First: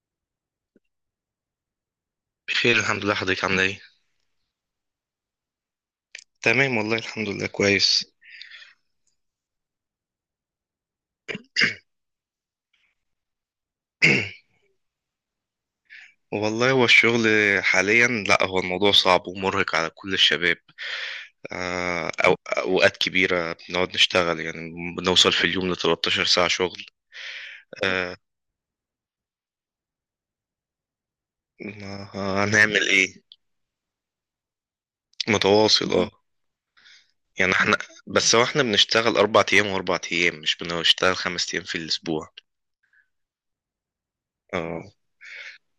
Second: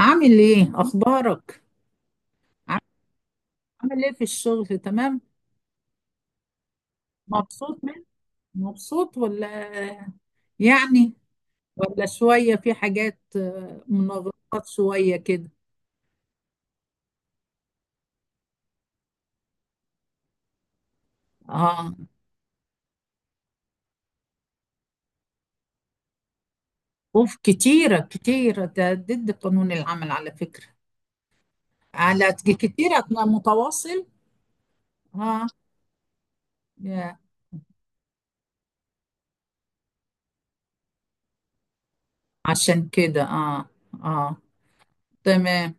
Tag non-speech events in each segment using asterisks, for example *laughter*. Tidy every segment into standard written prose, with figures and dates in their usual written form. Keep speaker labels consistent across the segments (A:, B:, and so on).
A: عامل ايه اخبارك؟
B: بخير
A: عام-
B: الحمد لله. حضرتك عامله ايه؟
A: عامل ايه في الشغل؟ تمام؟
B: تمام والله الحمد لله
A: مبسوط منه؟
B: كويس.
A: مبسوط ولا يعني ولا شوية في حاجات منغلقات شوية كده؟
B: *clears throat* والله هو الشغل حاليا، لا هو الموضوع صعب ومرهق على كل الشباب.
A: اه.
B: أو أوقات كبيرة بنقعد نشتغل يعني بنوصل في اليوم ل 13 ساعة شغل.
A: اوف، كتيرة
B: آه،
A: كتيرة، ده ضد قانون العمل على فكرة.
B: ما
A: على
B: هنعمل
A: كتيرة،
B: ايه.
A: أنا متواصل. اه.
B: متواصل اه.
A: يا،
B: يعني احنا، بس هو احنا بنشتغل أربع أيام وأربع أيام، مش بنشتغل خمس أيام في الأسبوع.
A: عشان كده اه. اه،
B: آه.
A: تمام.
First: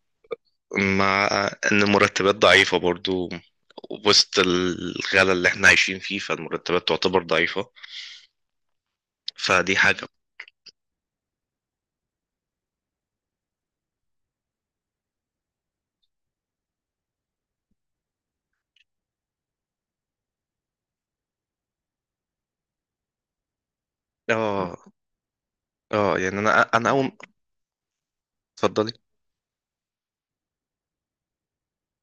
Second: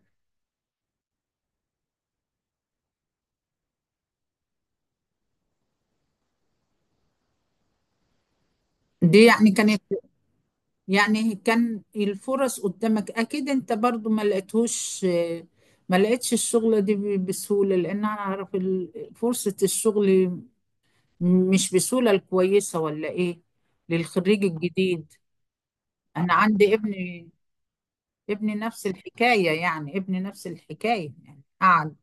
B: مع ان المرتبات ضعيفة برضو وسط الغلا اللي احنا عايشين فيه، فالمرتبات تعتبر ضعيفة.
A: دي يعني
B: فدي
A: كانت،
B: حاجة.
A: يعني كان الفرص قدامك اكيد انت برضو ما لقيتهوش، ما لقيتش الشغلة دي بسهولة، لان انا اعرف فرصة الشغل مش بسهولة الكويسة، ولا ايه؟ للخريج
B: اه
A: الجديد.
B: اه،
A: انا
B: يعني انا
A: عندي
B: انا اول.
A: ابني، ابني نفس
B: اتفضلي.
A: الحكاية، يعني ابني نفس الحكاية يعني، قعد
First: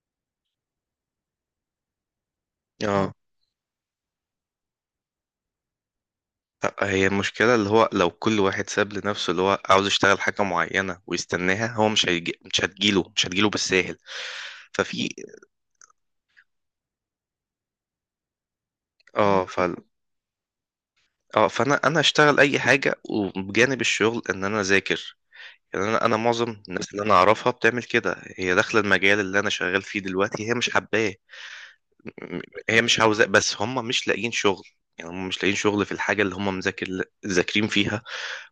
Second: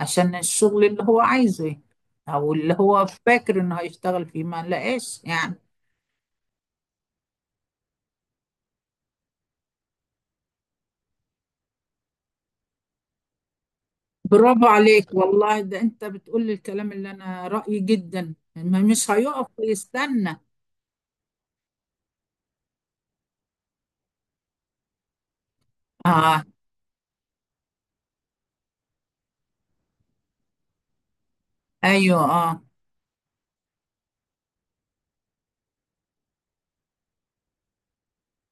A: عشان الشغل اللي هو عايزه يعني، او اللي هو
B: اه.
A: فاكر انه هيشتغل فيه ما لقاش يعني.
B: لأ، هي المشكلة اللي هو لو كل واحد ساب لنفسه اللي هو عاوز يشتغل حاجة معينة ويستناها، هو مش هيجي، مش هتجيله بالساهل.
A: برافو
B: ففي
A: عليك والله، ده انت بتقول لي الكلام اللي انا رأيي، جدا ما مش
B: اه
A: هيقف
B: ف
A: ويستنى.
B: اه فانا انا اشتغل اي حاجة، وبجانب الشغل ان انا اذاكر. يعني انا
A: اه.
B: معظم الناس اللي انا اعرفها بتعمل كده، هي داخله المجال اللي انا شغال فيه دلوقتي، هي مش حباه.
A: ايوه
B: م-
A: اه.
B: هي مش عاوزاه بس هم مش لاقيين شغل. يعني هم مش لاقيين شغل في الحاجه اللي هم ذاكرين فيها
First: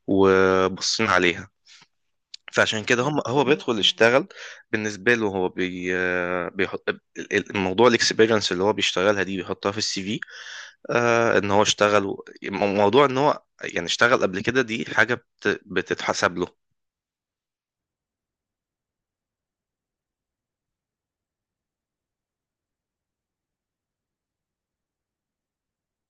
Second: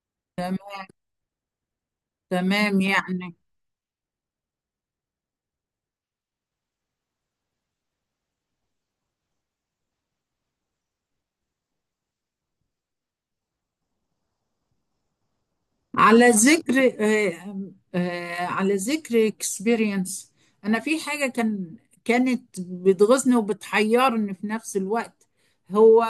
B: وبصين عليها.
A: تمام
B: فعشان كده هم،
A: يعني.
B: هو بيدخل يشتغل بالنسبه له هو بي بيحط الموضوع، الاكسبيرينس اللي هو بيشتغلها دي بيحطها في السي في. آه ان هو اشتغل، موضوع ان هو يعني اشتغل قبل كده دي حاجه
A: على
B: بتتحسب له.
A: ذكر على ذكر اكسبيرينس، انا في حاجه كانت بتغيظني وبتحيرني في نفس الوقت. هو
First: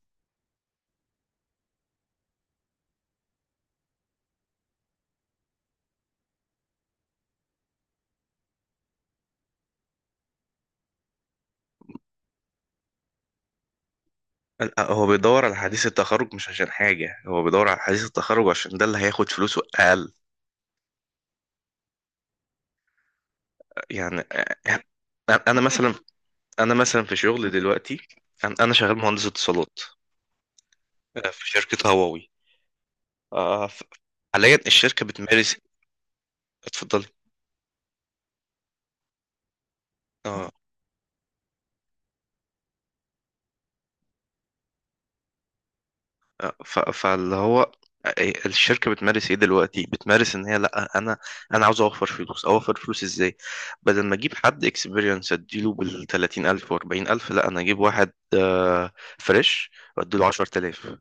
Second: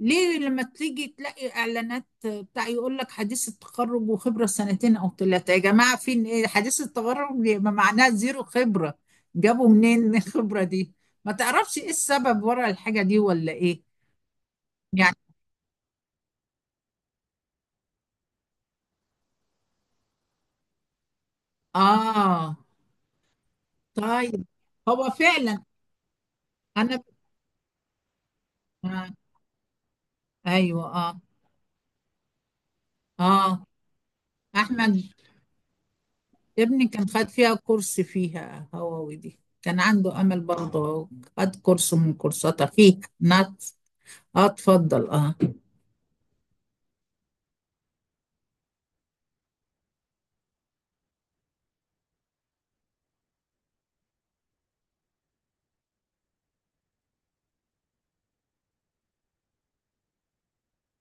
A: ليه لما تيجي تلاقي اعلانات بتاع يقول لك حديث التخرج وخبره سنتين او ثلاثه؟ يا جماعه، فين ايه حديث التخرج؟ يبقى معناها زيرو خبره. جابوا منين *laughs* الخبره دي؟ ما تعرفش ايه السبب ورا الحاجه دي ولا ايه؟
B: لا، هو
A: يعني
B: بيدور على حديث التخرج مش عشان حاجة، هو بيدور على حديث التخرج عشان ده اللي هياخد فلوسه أقل.
A: اه.
B: يعني
A: طيب.
B: يعني
A: هو
B: أنا
A: فعلا.
B: مثلا، أنا
A: انا.
B: مثلا في شغل دلوقتي. أنا شغال مهندس اتصالات
A: ايوه اه.
B: في شركة هواوي.
A: اه،
B: آه، ف- حاليا
A: احمد
B: الشركة بتمارس.
A: ابني
B: اتفضلي.
A: كان خد فيها كورس، فيها هووي دي كان عنده امل
B: اه.
A: برضه. خد كورس من كورساتها فيه نات. اه، اتفضل اه.
B: ف... فاللي هو الشركة بتمارس ايه دلوقتي؟ بتمارس ان هي، لا انا، انا عاوز اوفر فلوس. اوفر فلوس ازاي؟ بدل ما اجيب حد اكسبيرينس اديله بال 30,000 و 40,000، لا انا اجيب واحد فريش واديله 10,000.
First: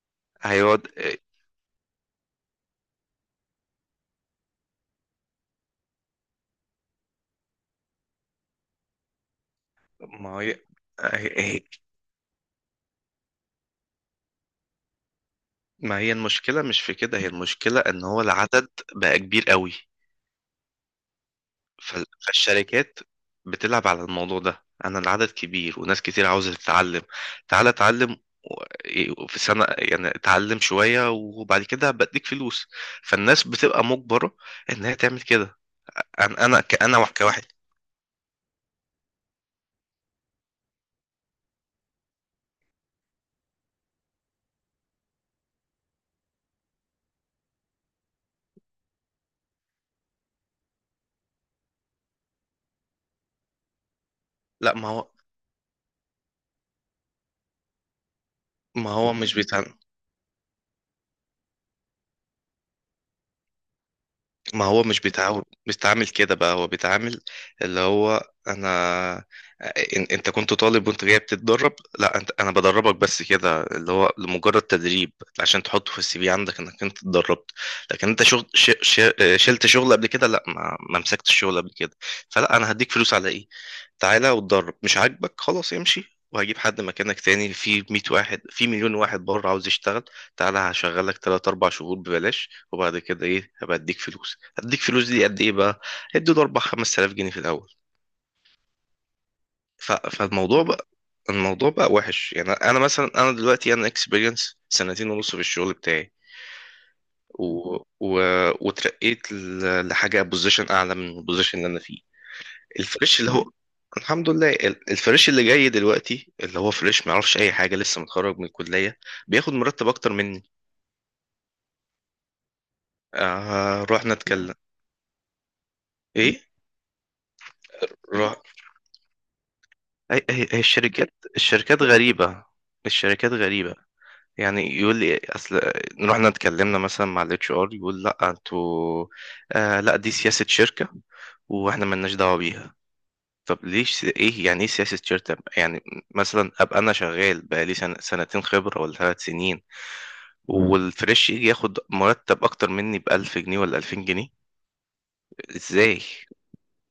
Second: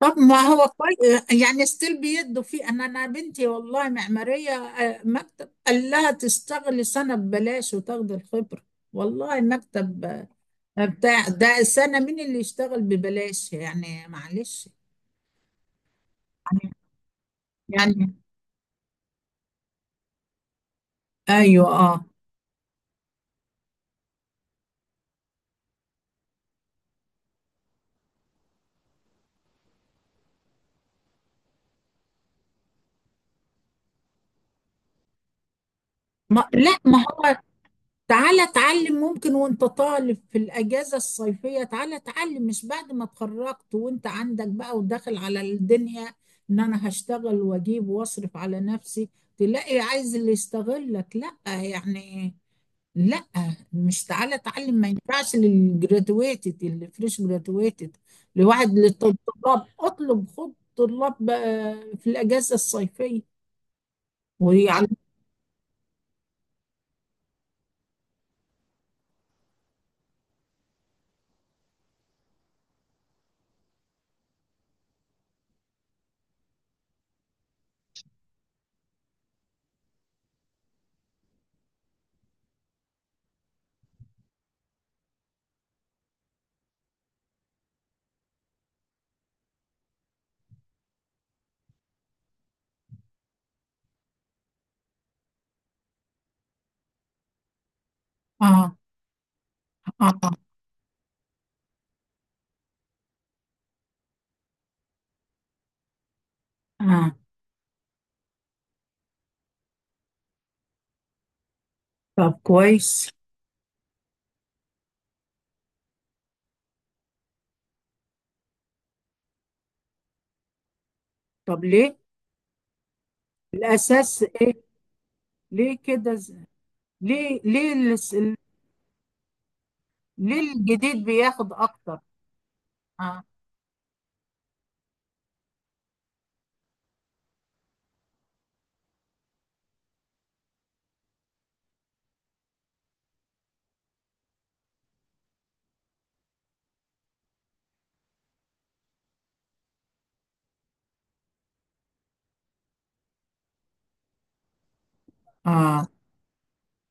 A: طب ما هو
B: هيقعد
A: كويس يعني، ستيل بيدوا فيه. انا انا بنتي والله معماريه، مكتب قال لها تشتغلي سنه ببلاش وتاخدي الخبره. والله مكتب
B: ما هي،
A: بتاع
B: هي-
A: ده،
B: هي-
A: سنه؟ مين اللي يشتغل ببلاش يعني؟ معلش.
B: ما هي المشكلة
A: يعني
B: مش في كده. هي المشكلة ان
A: يعني-
B: هو العدد بقى كبير قوي.
A: ايوه
B: ف-
A: اه.
B: فالشركات بتلعب على الموضوع ده. انا العدد كبير وناس كتير عاوزة تتعلم. تعالى اتعلم في سنة، يعني اتعلم شوية وبعد كده بديك فلوس. فالناس بتبقى مجبرة انها تعمل كده. انا
A: ما
B: انا
A: لا، ما
B: كأنا
A: هو
B: كواحد.
A: تعالى اتعلم ممكن وانت طالب في الاجازه الصيفيه، تعالى اتعلم مش بعد ما اتخرجت وانت عندك بقى وداخل على الدنيا، ان انا هشتغل واجيب واصرف على نفسي، تلاقي عايز اللي يستغلك. لا يعني، لا. مش تعالى اتعلم،
B: لا
A: ما
B: ما هو
A: ينفعش للجرادويتد اللي فريش جرادويتد، لواحد
B: ما هو
A: للطلاب.
B: مش بيتعلم.
A: اطلب خد طلاب بقى في الاجازه الصيفيه
B: ما هو
A: ويعلم.
B: مش بيتعامل، بيتعامل كده بقى. هو بيتعامل اللي هو انا، انت كنت طالب وانت جاي بتتدرب. لا انت، انا بدربك بس كده، اللي هو لمجرد تدريب عشان تحطه في السي في عندك انك انت اتدربت. لكن انت شغل، شلت شغل قبل كده؟ لا ما مسكتش شغل قبل كده. فلا انا هديك فلوس على ايه؟ تعالى واتدرب، مش عاجبك خلاص امشي وهجيب حد مكانك تاني، في 100 واحد، في مليون واحد بره عاوز يشتغل. تعالى هشغلك 3 4 شهور ببلاش وبعد كده ايه، هبقى اديك فلوس. هديك فلوس دي قد ايه بقى؟ ادي له 4 5000 جنيه في الاول.
A: اه.
B: ف...
A: اه. اه.
B: فالموضوع بقى، الموضوع بقى وحش يعني. انا مثلا، انا دلوقتي، انا اكسبيرينس سنتين ونص في الشغل بتاعي
A: آه.
B: و... و... وترقيت لحاجه بوزيشن اعلى من البوزيشن اللي انا فيه.
A: طب كويس.
B: الفريش اللي هو، الحمد لله الفريش اللي جاي دلوقتي اللي هو فريش ما يعرفش اي حاجه لسه متخرج من الكليه، بياخد مرتب اكتر مني.
A: طب ليه؟
B: رحنا
A: الأساس إيه؟
B: نتكلم.
A: ليه كده
B: ايه؟
A: ليه ليه
B: روح.
A: ليه
B: هي
A: الجديد
B: الشركات،
A: بياخد
B: الشركات
A: أكتر؟
B: غريبة.
A: آه.
B: الشركات غريبة. يعني يقول لي، اصل رحنا اتكلمنا مثلا مع الاتش ار، يقول لا انتوا آه، لا دي سياسة شركة واحنا ملناش دعوة بيها. طب ليش، ايه يعني ايه سياسة شركة يعني؟ مثلا ابقى انا شغال بقالي سنة، سنتين خبرة ولا ثلاث سنين، والفريش يجي ياخد مرتب اكتر مني بألف جنيه ولا ألفين جنيه،
A: آه.
B: ازاي؟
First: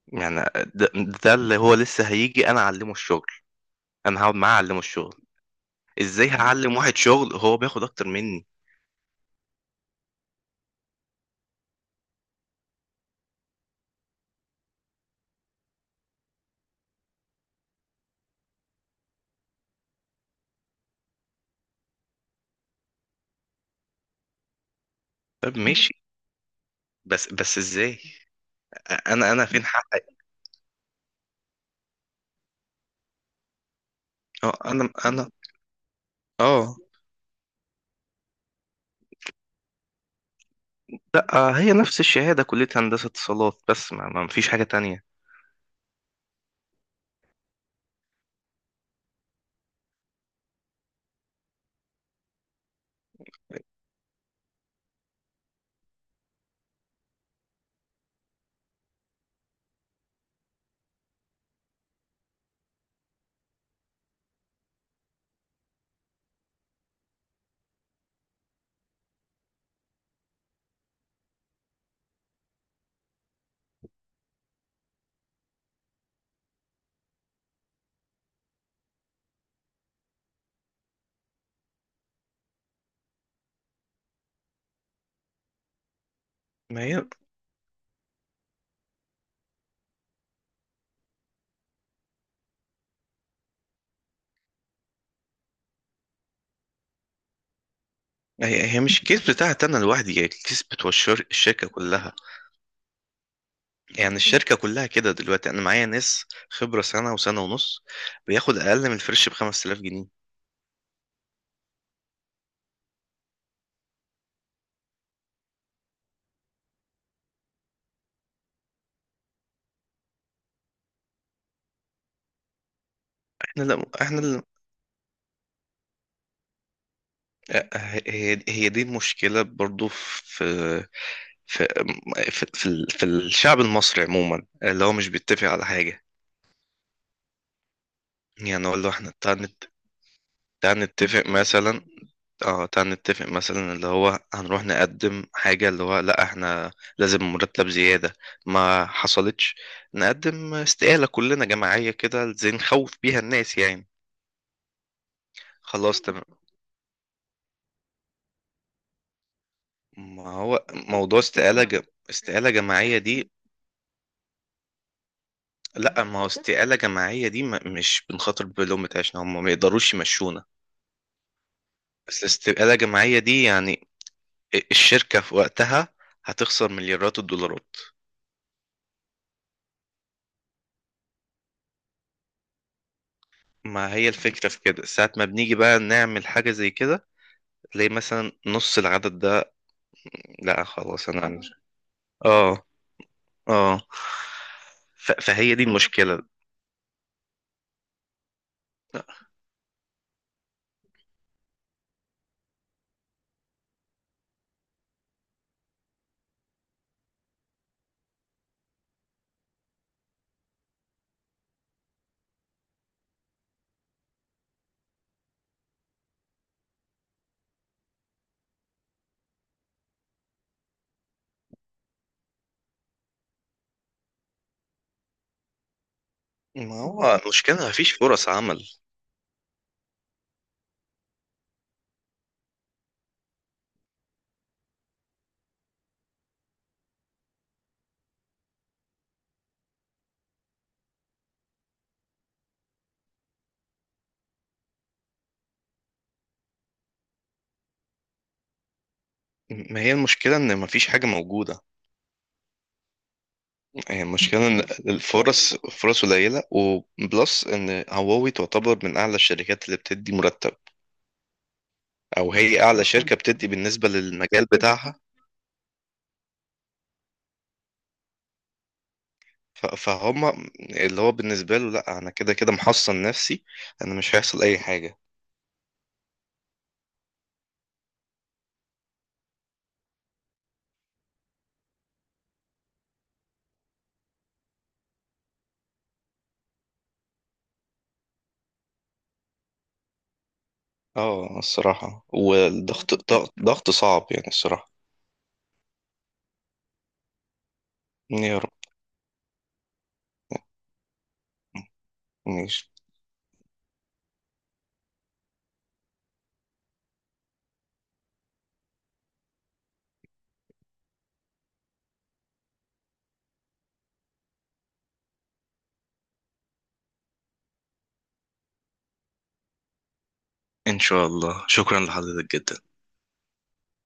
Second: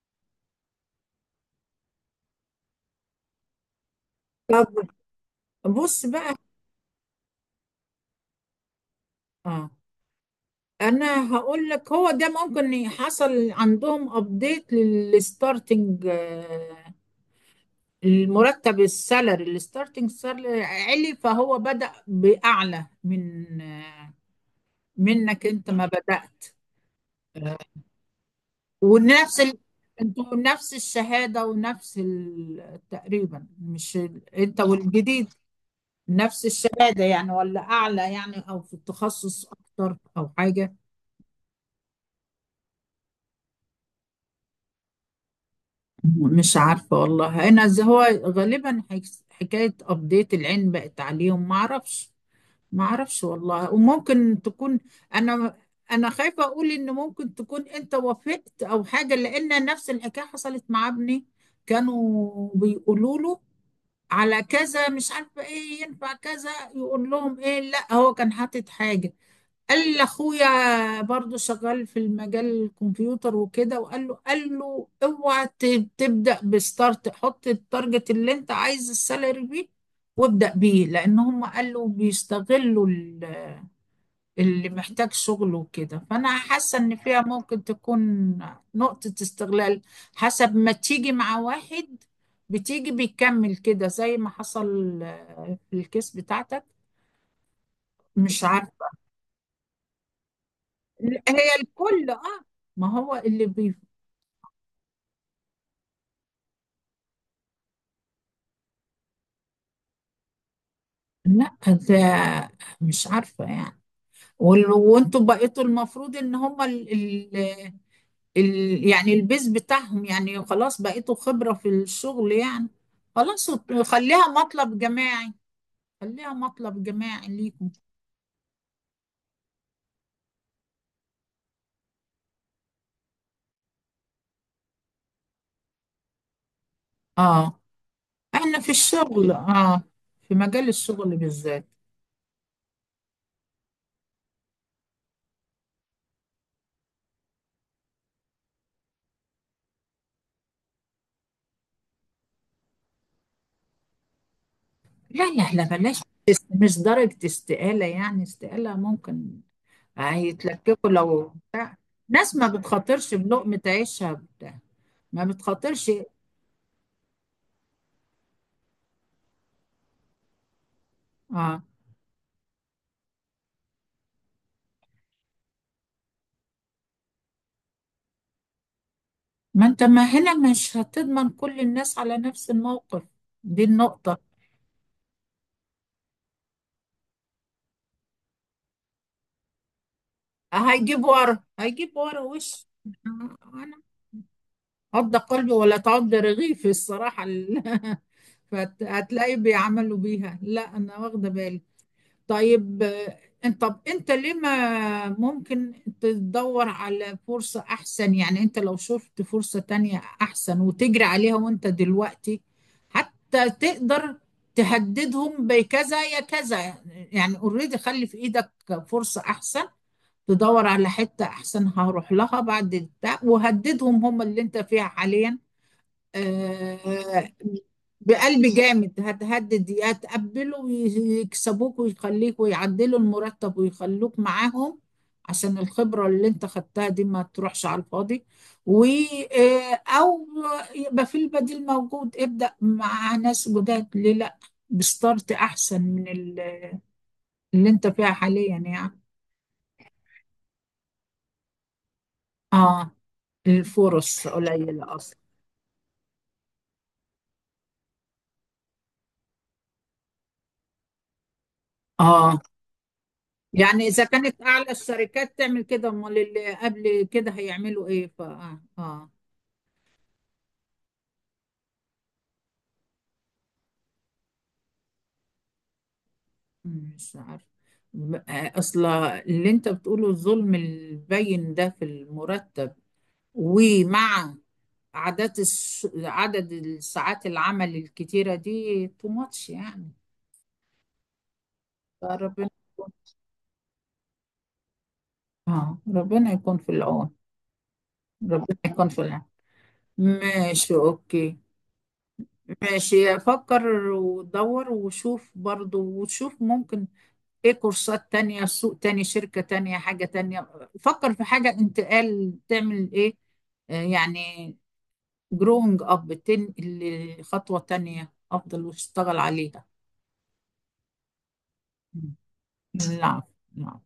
B: يعني ده, ده اللي هو لسه هيجي انا اعلمه الشغل. انا هقعد معاه اعلمه
A: طب
B: الشغل،
A: بص
B: ازاي
A: بقى.
B: هعلم واحد شغل هو بياخد اكتر مني؟
A: آه، أنا هقول لك. هو ده ممكن حصل عندهم أبديت للستارتنج آه، المرتب السالري الستارتنج سالري، علي فهو بدأ بأعلى من منك
B: طب
A: أنت ما
B: ماشي،
A: بدأت.
B: بس ازاي، انا
A: ونفس
B: انا
A: ال...
B: فين حقي؟
A: انتوا نفس الشهادة ونفس ال... تقريبا، مش ال...
B: اه
A: انت
B: انا
A: والجديد نفس
B: اه.
A: الشهادة يعني، ولا أعلى يعني أو في التخصص أكتر أو حاجة؟
B: لا هي نفس الشهاده، كليه هندسه اتصالات بس، ما فيش حاجه تانية.
A: مش عارفة والله. أنا زي هو غالبا حكاية أبديت العلم بقت عليهم، ما أعرفش. ما أعرفش والله، وممكن تكون، أنا أنا خايفة أقول إن ممكن تكون أنت وافقت أو حاجة، لأن نفس الحكاية حصلت مع ابني. كانوا بيقولوا له على كذا مش عارفه ايه، ينفع كذا، يقول لهم ايه، لا هو كان حاطط حاجه. قال لاخويا برضو شغال في المجال الكمبيوتر وكده، وقال له، قال له، اوعى تبدا بستارت، حط التارجت اللي انت عايز السالري بيه، وابدا بيه، لان هم قالوا بيستغلوا اللي محتاج شغل وكده. فأنا حاسة
B: ما
A: إن
B: هي،
A: فيها ممكن تكون نقطة استغلال، حسب ما تيجي مع واحد بتيجي بيكمل كده زي ما حصل في الكيس بتاعتك. مش عارفة.
B: مش الكيس بتاعت انا لوحدي، هي الكيس بتوع
A: لا، هي
B: الشركه
A: الكل
B: كلها.
A: اه. ما هو اللي بي.
B: يعني الشركه كلها كده دلوقتي، انا معايا ناس خبره سنه وسنه ونص، بياخد اقل من الفريش ب 5000 جنيه.
A: لا، ده مش عارفة يعني. وانتوا بقيتوا المفروض ان هما ال... ال... ال... يعني البيز بتاعهم يعني خلاص، بقيتوا خبرة في الشغل يعني. خلاص،
B: احنا لا، احنا
A: خليها
B: لا.
A: مطلب جماعي، خليها مطلب جماعي ليكم.
B: هي دي المشكله برضو في في الشعب المصري عموما، اللي هو مش بيتفق على حاجه.
A: اه، احنا
B: يعني
A: في
B: هو اللي هو احنا،
A: الشغل
B: تعال،
A: اه، في مجال
B: تعال
A: الشغل
B: نتفق
A: بالذات.
B: مثلا، اه تعال نتفق مثلا اللي هو هنروح نقدم حاجة، اللي هو لا احنا لازم مرتب زيادة. ما حصلتش نقدم استقالة كلنا جماعية كده زي نخوف بيها الناس يعني.
A: لا لا لا، بلاش.
B: خلاص تمام.
A: مش درجة استقالة، يعني استقالة ممكن.
B: ما هو
A: هيتلككوا
B: موضوع
A: لو
B: استقالة
A: بتاع، ناس ما
B: استقالة جماعية
A: بتخاطرش
B: دي.
A: بلقمة عيشها بتاع، ما بتخاطرش.
B: لا ما هو، استقالة جماعية دي ما... مش بنخاطر بلومة عشان هم ما يقدروش يمشونا.
A: اه.
B: بس استقالة جماعية دي يعني، الشركة في وقتها هتخسر مليارات الدولارات.
A: ما انت، ما هنا مش هتضمن كل الناس على نفس الموقف. دي
B: ما هي
A: النقطة.
B: الفكرة في كده، ساعة ما بنيجي بقى نعمل حاجة زي كده تلاقي مثلا نص العدد ده، لا
A: هيجيب
B: خلاص انا
A: ورا،
B: مش.
A: هيجيب ورا
B: اه
A: وش. انا
B: اه،
A: عض قلبي
B: فهي دي
A: ولا تعض
B: المشكلة.
A: رغيفي الصراحة. *laughs* فهتلاقي بيعملوا بيها، لا انا واخده بالي. طيب انت، طب انت ليه ما ممكن تدور على فرصة احسن؟ يعني انت لو شفت فرصة تانية احسن، وتجري عليها وانت دلوقتي، حتى تقدر تهددهم بكذا يا كذا يعني. اوريدي، خلي في ايدك فرصة احسن. تدور على حتة احسن، هروح لها بعد بتاع، وهددهم هم اللي انت فيها حاليا.
B: ما هو
A: آه،
B: المشكلة مفيش فرص
A: بقلب
B: عمل.
A: جامد هتهدد، يا تقبله ويكسبوك ويخليك ويعدلوا المرتب ويخلوك معاهم، عشان الخبرة اللي انت خدتها دي ما تروحش على الفاضي. و او يبقى في البديل موجود، ابدأ مع ناس جداد، ليه لا؟ بستارت احسن من اللي انت فيها حاليا يعني.
B: ما هي المشكلة إن مفيش حاجة موجودة.
A: اه.
B: هي
A: الفرص
B: المشكلة إن
A: قليلة اصلا.
B: الفرص، فرص قليلة، وبلس إن هواوي تعتبر من أعلى الشركات اللي بتدي مرتب، أو
A: اه.
B: هي أعلى شركة بتدي
A: يعني
B: بالنسبة
A: إذا كانت
B: للمجال
A: أعلى
B: بتاعها.
A: الشركات تعمل كده، أمال اللي قبل كده هيعملوا إيه؟ ف
B: فهم اللي هو بالنسبة له، لا أنا كده كده محصن نفسي، أنا مش هيحصل أي حاجة.
A: مش عارف. أصل اللي أنت بتقوله، الظلم البين ده في المرتب، ومع عدد عدد الساعات العمل الكتيرة دي، تو ماتش يعني.
B: اه الصراحة،
A: فربنا،
B: والضغط ضغط ضغط صعب يعني الصراحة.
A: آه، ربنا يكون في العون.
B: يا رب.
A: ربنا يكون في العون. ماشي، أوكي.
B: ماشي.
A: ماشي. أفكر ودور وشوف برضو، وشوف ممكن ايه. كورسات تانية، سوق تاني، شركة تانية، حاجة تانية. فكر في حاجة انتقال، تعمل ايه يعني جروينج اب، تنقل لخطوة تانية افضل واشتغل عليها.
B: إن شاء الله، شكرا
A: مم.
B: لحضرتك جدا.
A: العفو. العفو.